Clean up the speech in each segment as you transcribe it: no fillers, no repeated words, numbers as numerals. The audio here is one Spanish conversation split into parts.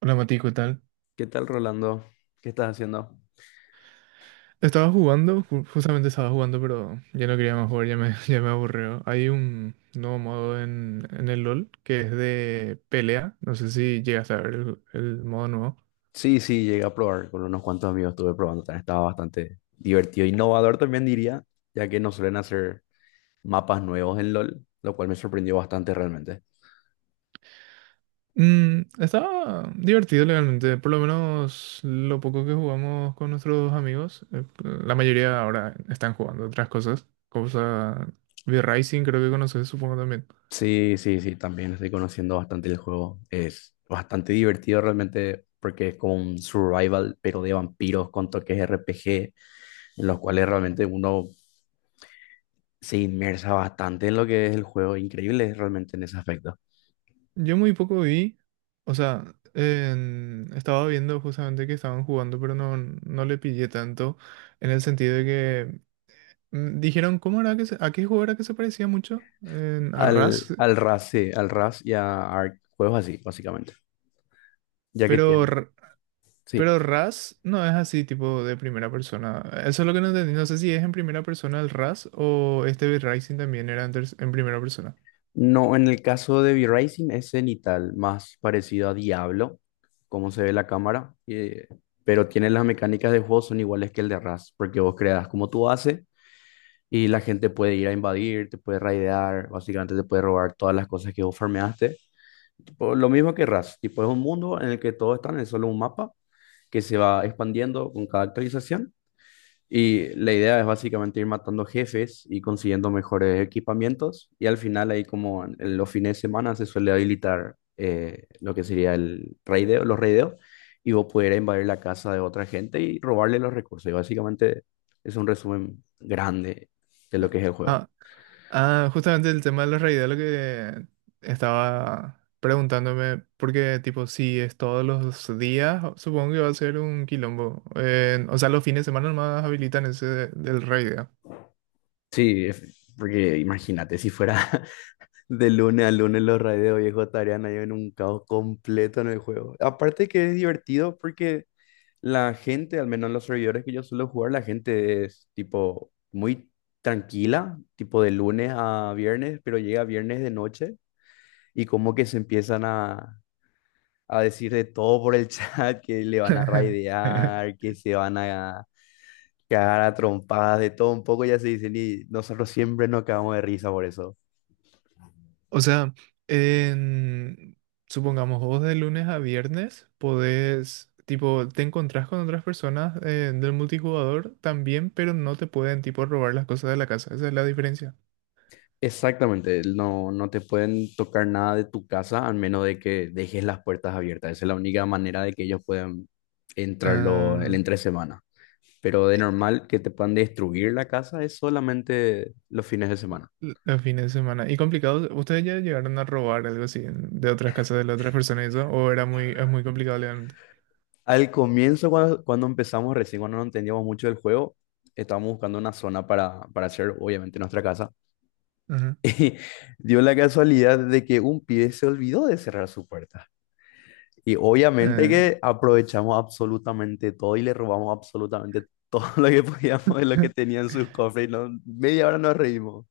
Hola Mati, ¿qué tal? ¿Qué tal, Rolando? ¿Qué estás haciendo? Estaba jugando, justamente estaba jugando, pero ya no quería más jugar, ya me aburrió. Hay un nuevo modo en el LOL que es de pelea. No sé si llegas a ver el modo nuevo. Sí, sí, llegué a probar con unos cuantos amigos, estuve probando, también estaba bastante divertido, innovador también diría, ya que no suelen hacer mapas nuevos en LOL, lo cual me sorprendió bastante realmente. Mm, estaba divertido legalmente, por lo menos lo poco que jugamos con nuestros amigos. La mayoría ahora están jugando otras cosas. Cosa V-Rising, creo que conoces, supongo también. Sí, sí, sí, también estoy conociendo bastante el juego, es bastante divertido realmente porque es como un survival, pero de vampiros con toques RPG, en los cuales realmente uno se inmersa bastante en lo que es el juego, increíble realmente en ese aspecto. Yo muy poco vi, o sea, estaba viendo justamente que estaban jugando, pero no le pillé tanto, en el sentido de que dijeron, ¿cómo era que a qué juego era que se parecía mucho? A Rust, Al RAS, sí, al RAS y a ARC, juegos así, básicamente, ya que pero, tiene, sí. pero Rust no es así, tipo de primera persona. Eso es lo que no entendí, no sé si es en primera persona el Rust o este Dead Rising también era en primera persona. No, en el caso de V-Racing es cenital, más parecido a Diablo, como se ve la cámara, pero tiene las mecánicas de juego son iguales que el de RAS, porque vos creas como tú haces y la gente puede ir a invadir, te puede raidear, básicamente te puede robar todas las cosas que vos farmeaste. Tipo, lo mismo que RAS, tipo es un mundo en el que todos están en solo un mapa que se va expandiendo con cada actualización. Y la idea es básicamente ir matando jefes y consiguiendo mejores equipamientos. Y al final, ahí como en los fines de semana, se suele habilitar lo que sería el raideo, los raideos, y vos poder invadir la casa de otra gente y robarle los recursos. Y básicamente es un resumen grande de lo que es el juego. Ah, justamente el tema de los reyes, lo que estaba preguntándome, porque tipo, si es todos los días, supongo que va a ser un quilombo. O sea, los fines de semana nomás habilitan ese del rey. Sí, porque imagínate, si fuera de lunes a lunes los raideos, viejo, estarían ahí en un caos completo en el juego. Aparte que es divertido porque la gente, al menos en los servidores que yo suelo jugar, la gente es tipo muy tranquila, tipo de lunes a viernes, pero llega viernes de noche y como que se empiezan a decir de todo por el chat, que le van a raidear, que se van a cagar a trompadas, de todo un poco, ya se dicen y nosotros siempre nos cagamos de risa por eso. O sea, en- supongamos vos de lunes a viernes podés, tipo, te encontrás con otras personas del multijugador también, pero no te pueden, tipo, robar las cosas de la casa. Esa es la diferencia. Exactamente, no, no te pueden tocar nada de tu casa al menos de que dejes las puertas abiertas. Esa es la única manera de que ellos puedan entrar el Ah, entre semana. Pero de normal que te puedan destruir la casa es solamente los fines de semana. Los fines de semana. ¿Y complicados? ¿Ustedes ya llegaron a robar algo así de otras casas de las otras personas y eso? ¿O era es muy complicado legalmente? Al comienzo, cuando empezamos recién, cuando no entendíamos mucho del juego, estábamos buscando una zona para hacer obviamente nuestra casa. Ajá. Y dio la casualidad de que un pibe se olvidó de cerrar su puerta. Y obviamente Ah, que aprovechamos absolutamente todo y le robamos absolutamente todo lo que podíamos de lo que tenían sus cofres. Y no, media hora nos reímos.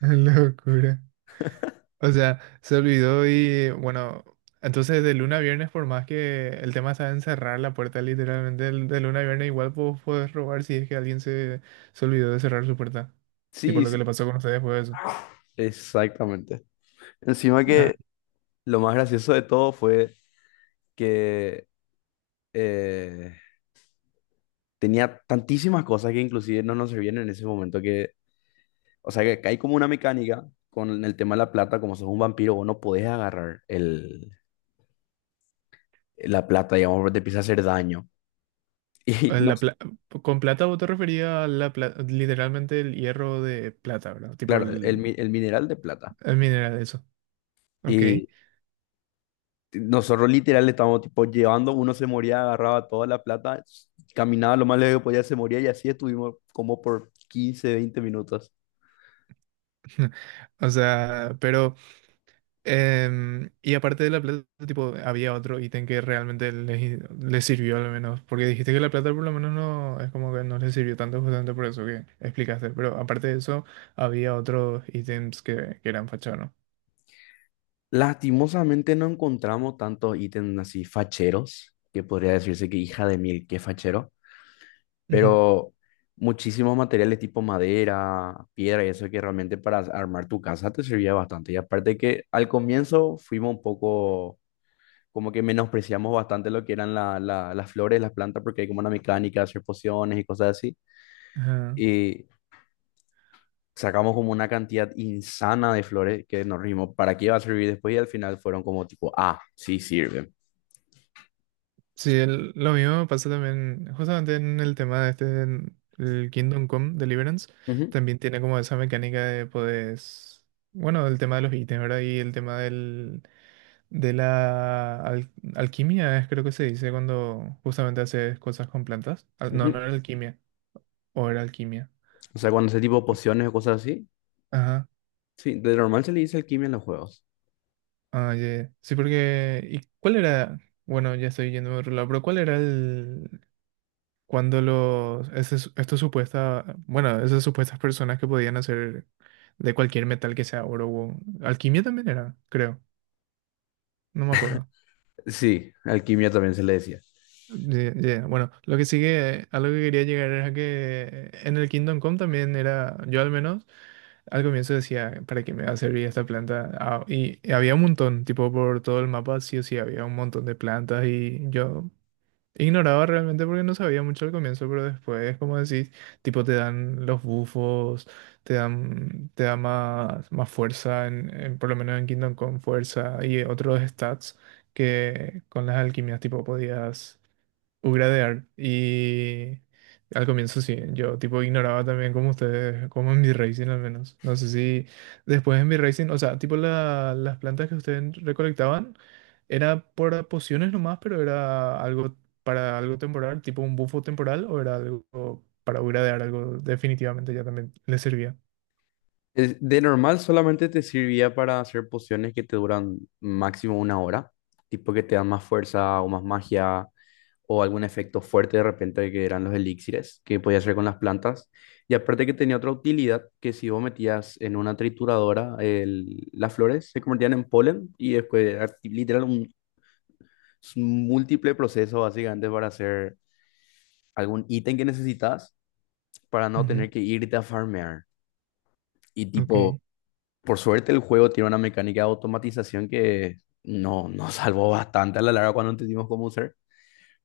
locura. O sea, se olvidó y bueno, entonces de luna a viernes, por más que el tema está en cerrar la puerta literalmente, de luna a viernes igual vos podés robar si es que alguien se olvidó de cerrar su puerta. Tipo Sí, lo que le sí, pasó con ustedes fue eso. exactamente. Encima Ah, que lo más gracioso de todo fue que eh, tenía tantísimas cosas que inclusive no nos servían en ese momento que, o sea, que hay como una mecánica con el tema de la plata, como sos un vampiro, vos no podés agarrar la plata, digamos, porque te empieza a hacer daño. Y eh, no, la pla- con plata vos te referías a la literalmente el hierro de plata, ¿verdad? Tipo claro, el… el mineral de plata. Ah, mira, era de eso. Ok. Y nosotros literal le estábamos tipo llevando, uno se moría, agarraba toda la plata, caminaba lo más lejos que podía, se moría y así estuvimos como por 15 20 minutos. O sea, pero… Y aparte de la plata, tipo, había otro ítem que realmente les sirvió al menos. Porque dijiste que la plata por lo menos no. Es como que no les sirvió tanto, justamente por eso que explicaste. Pero aparte de eso, había otros ítems que eran fachados, Lastimosamente no encontramos tantos ítems así facheros, que podría decirse que hija de mil, que fachero, ¿no? pero muchísimos materiales tipo madera, piedra y eso que realmente para armar tu casa te servía bastante. Y aparte que al comienzo fuimos un poco como que menospreciamos bastante lo que eran las flores, las plantas, porque hay como una mecánica de hacer pociones y cosas así. Ujú. Y sacamos como una cantidad insana de flores que nos rimos, ¿para qué iba a servir después? Y al final fueron como tipo, ah, sí sirven. Sí, lo mismo me pasó también, justamente en el tema de este, en el Kingdom Come Deliverance, también tiene como esa mecánica de poderes, bueno, el tema de los ítems, ¿verdad? Y el tema del, de la al- alquimia, es creo que se dice cuando justamente haces cosas con plantas. Ujú, No, no ujú. era alquimia, o era alquimia. O sea, cuando ese tipo de pociones o cosas así, Ajá, sí, de normal se le dice alquimia en los juegos. ah, ya, ya. Sí, porque, ¿y cuál era? Bueno, ya estoy yendo a otro lado, pero ¿cuál era el, cuando los, ese estos supuestas, bueno, esas supuestas personas que podían hacer de cualquier metal que sea oro o alquimia también era, creo, no me acuerdo. Sí, alquimia también se le decía. Bueno, lo que sigue, a lo que quería llegar era que en el Kingdom Come también era, yo al menos, al comienzo decía, ¿para qué me va a servir esta planta? Ah, y había un montón, tipo por todo el mapa, sí o sí, había un montón de plantas y yo ignoraba realmente porque no sabía mucho al comienzo, pero después, como decís, tipo te dan los bufos, te da más fuerza, por lo menos en Kingdom con fuerza y otros stats que con las alquimias tipo podías ugradear. Y al comienzo sí, yo tipo ignoraba también como ustedes, como en B-Racing al menos. No sé si después en B-Racing, o sea, tipo las plantas que ustedes recolectaban, era por pociones nomás, pero era algo para algo temporal, tipo un bufo temporal, o era algo para ugradear, algo definitivamente ya también les servía. De normal solamente te servía para hacer pociones que te duran máximo una hora, tipo que te dan más fuerza o más magia o algún efecto fuerte de repente que eran los elixires que podías hacer con las plantas. Y aparte que tenía otra utilidad, que si vos metías en una trituradora las flores se convertían en polen y después era literal un, múltiple proceso básicamente para hacer algún ítem que necesitas para no Ujú, tener que irte a farmear. Y tipo... ok. Por suerte el juego tiene una mecánica de automatización que no, nos salvó bastante a la larga cuando entendimos cómo usar,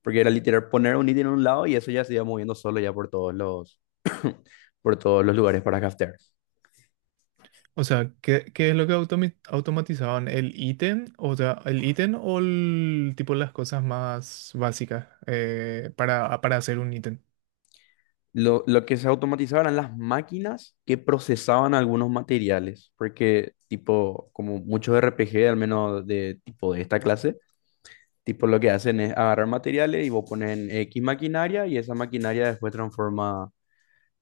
porque era literal poner un ítem en un lado y eso ya se iba moviendo solo ya por todos los lugares para craftear. O sea, ¿qué, qué es lo que automatizaban? ¿El ítem? O sea, ¿el ítem o el tipo las cosas más básicas para hacer un ítem? Lo que se automatizaba eran las máquinas que procesaban algunos materiales, porque tipo, como muchos RPG, al menos de tipo de esta clase, tipo lo que hacen es agarrar materiales y vos pones en X maquinaria y esa maquinaria después transforma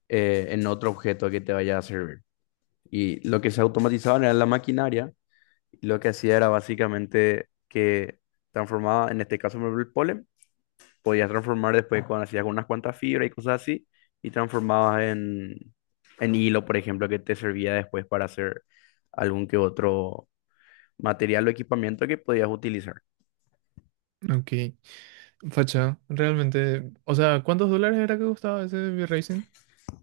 en otro objeto que te vaya a servir. Y lo que se automatizaban era la maquinaria, y lo que hacía era básicamente que transformaba, en este caso, por ejemplo, el polen, podías transformar después cuando hacías unas cuantas fibras y cosas así, y transformabas en hilo, por ejemplo, que te servía después para hacer algún que otro material o equipamiento que podías utilizar. Ok, facha, realmente. O sea, ¿cuántos dólares era que costaba ese V-Racing?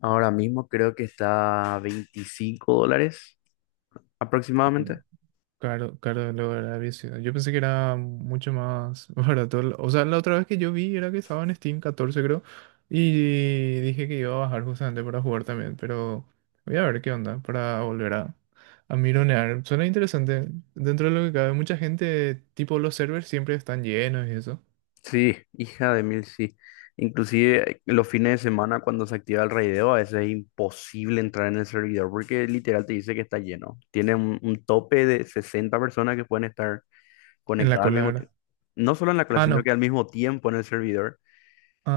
Ahora mismo creo que está a $25 aproximadamente. Caro, caro de lograr había sido. Yo pensé que era mucho más barato. O sea, la otra vez que yo vi era que estaba en Steam 14, creo. Y dije que iba a bajar justamente para jugar también. Pero voy a ver qué onda para volver a mironear. Suena interesante. Dentro de lo que cabe, mucha gente, tipo los servers, siempre están llenos y eso. Sí, hija de mil, sí. Inclusive los fines de semana cuando se activa el raideo, a veces es imposible entrar en el servidor porque literal te dice que está lleno. Tiene un tope de 60 personas que pueden estar En la conectadas al cola, mismo ¿verdad? tiempo. No solo en la Ah, clase, sino no. que al mismo tiempo en el servidor.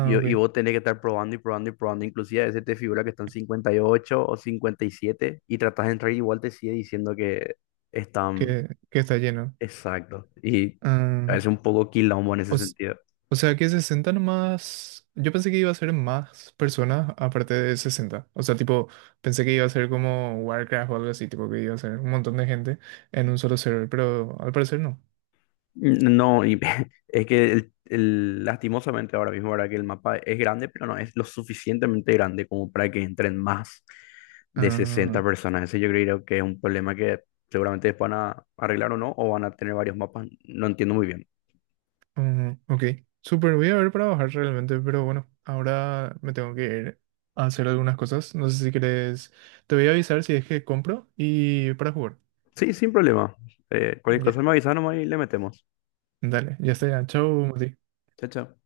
Y, ok. y vos tenés que estar probando y probando y probando. Inclusive a veces te figura que están 58 o 57 y siete y tratás de entrar y igual te sigue diciendo que están Que está lleno. exactos. Y Ah, a veces un poco quilombo en o ese s- sentido. o sea que 60 nomás. Yo pensé que iba a ser más personas aparte de 60. O sea, tipo, pensé que iba a ser como Warcraft o algo así, tipo que iba a ser un montón de gente en un solo server, pero al parecer no. No, y es que lastimosamente ahora mismo, ahora que el mapa es grande, pero no es lo suficientemente grande como para que entren más de Ah, 60 personas. Ese yo creo que es un problema que seguramente van a arreglar o no, o van a tener varios mapas. No entiendo muy bien. mm, ok. Súper, voy a ver para bajar realmente, pero bueno, ahora me tengo que ir a hacer algunas cosas. No sé si querés. Te voy a avisar si es que compro y para jugar. Sí, sin problema. Cualquier Ya, cosa me avisa nomás y le metemos. dale, ya está, ya. Chau, Mati. Chao, chao.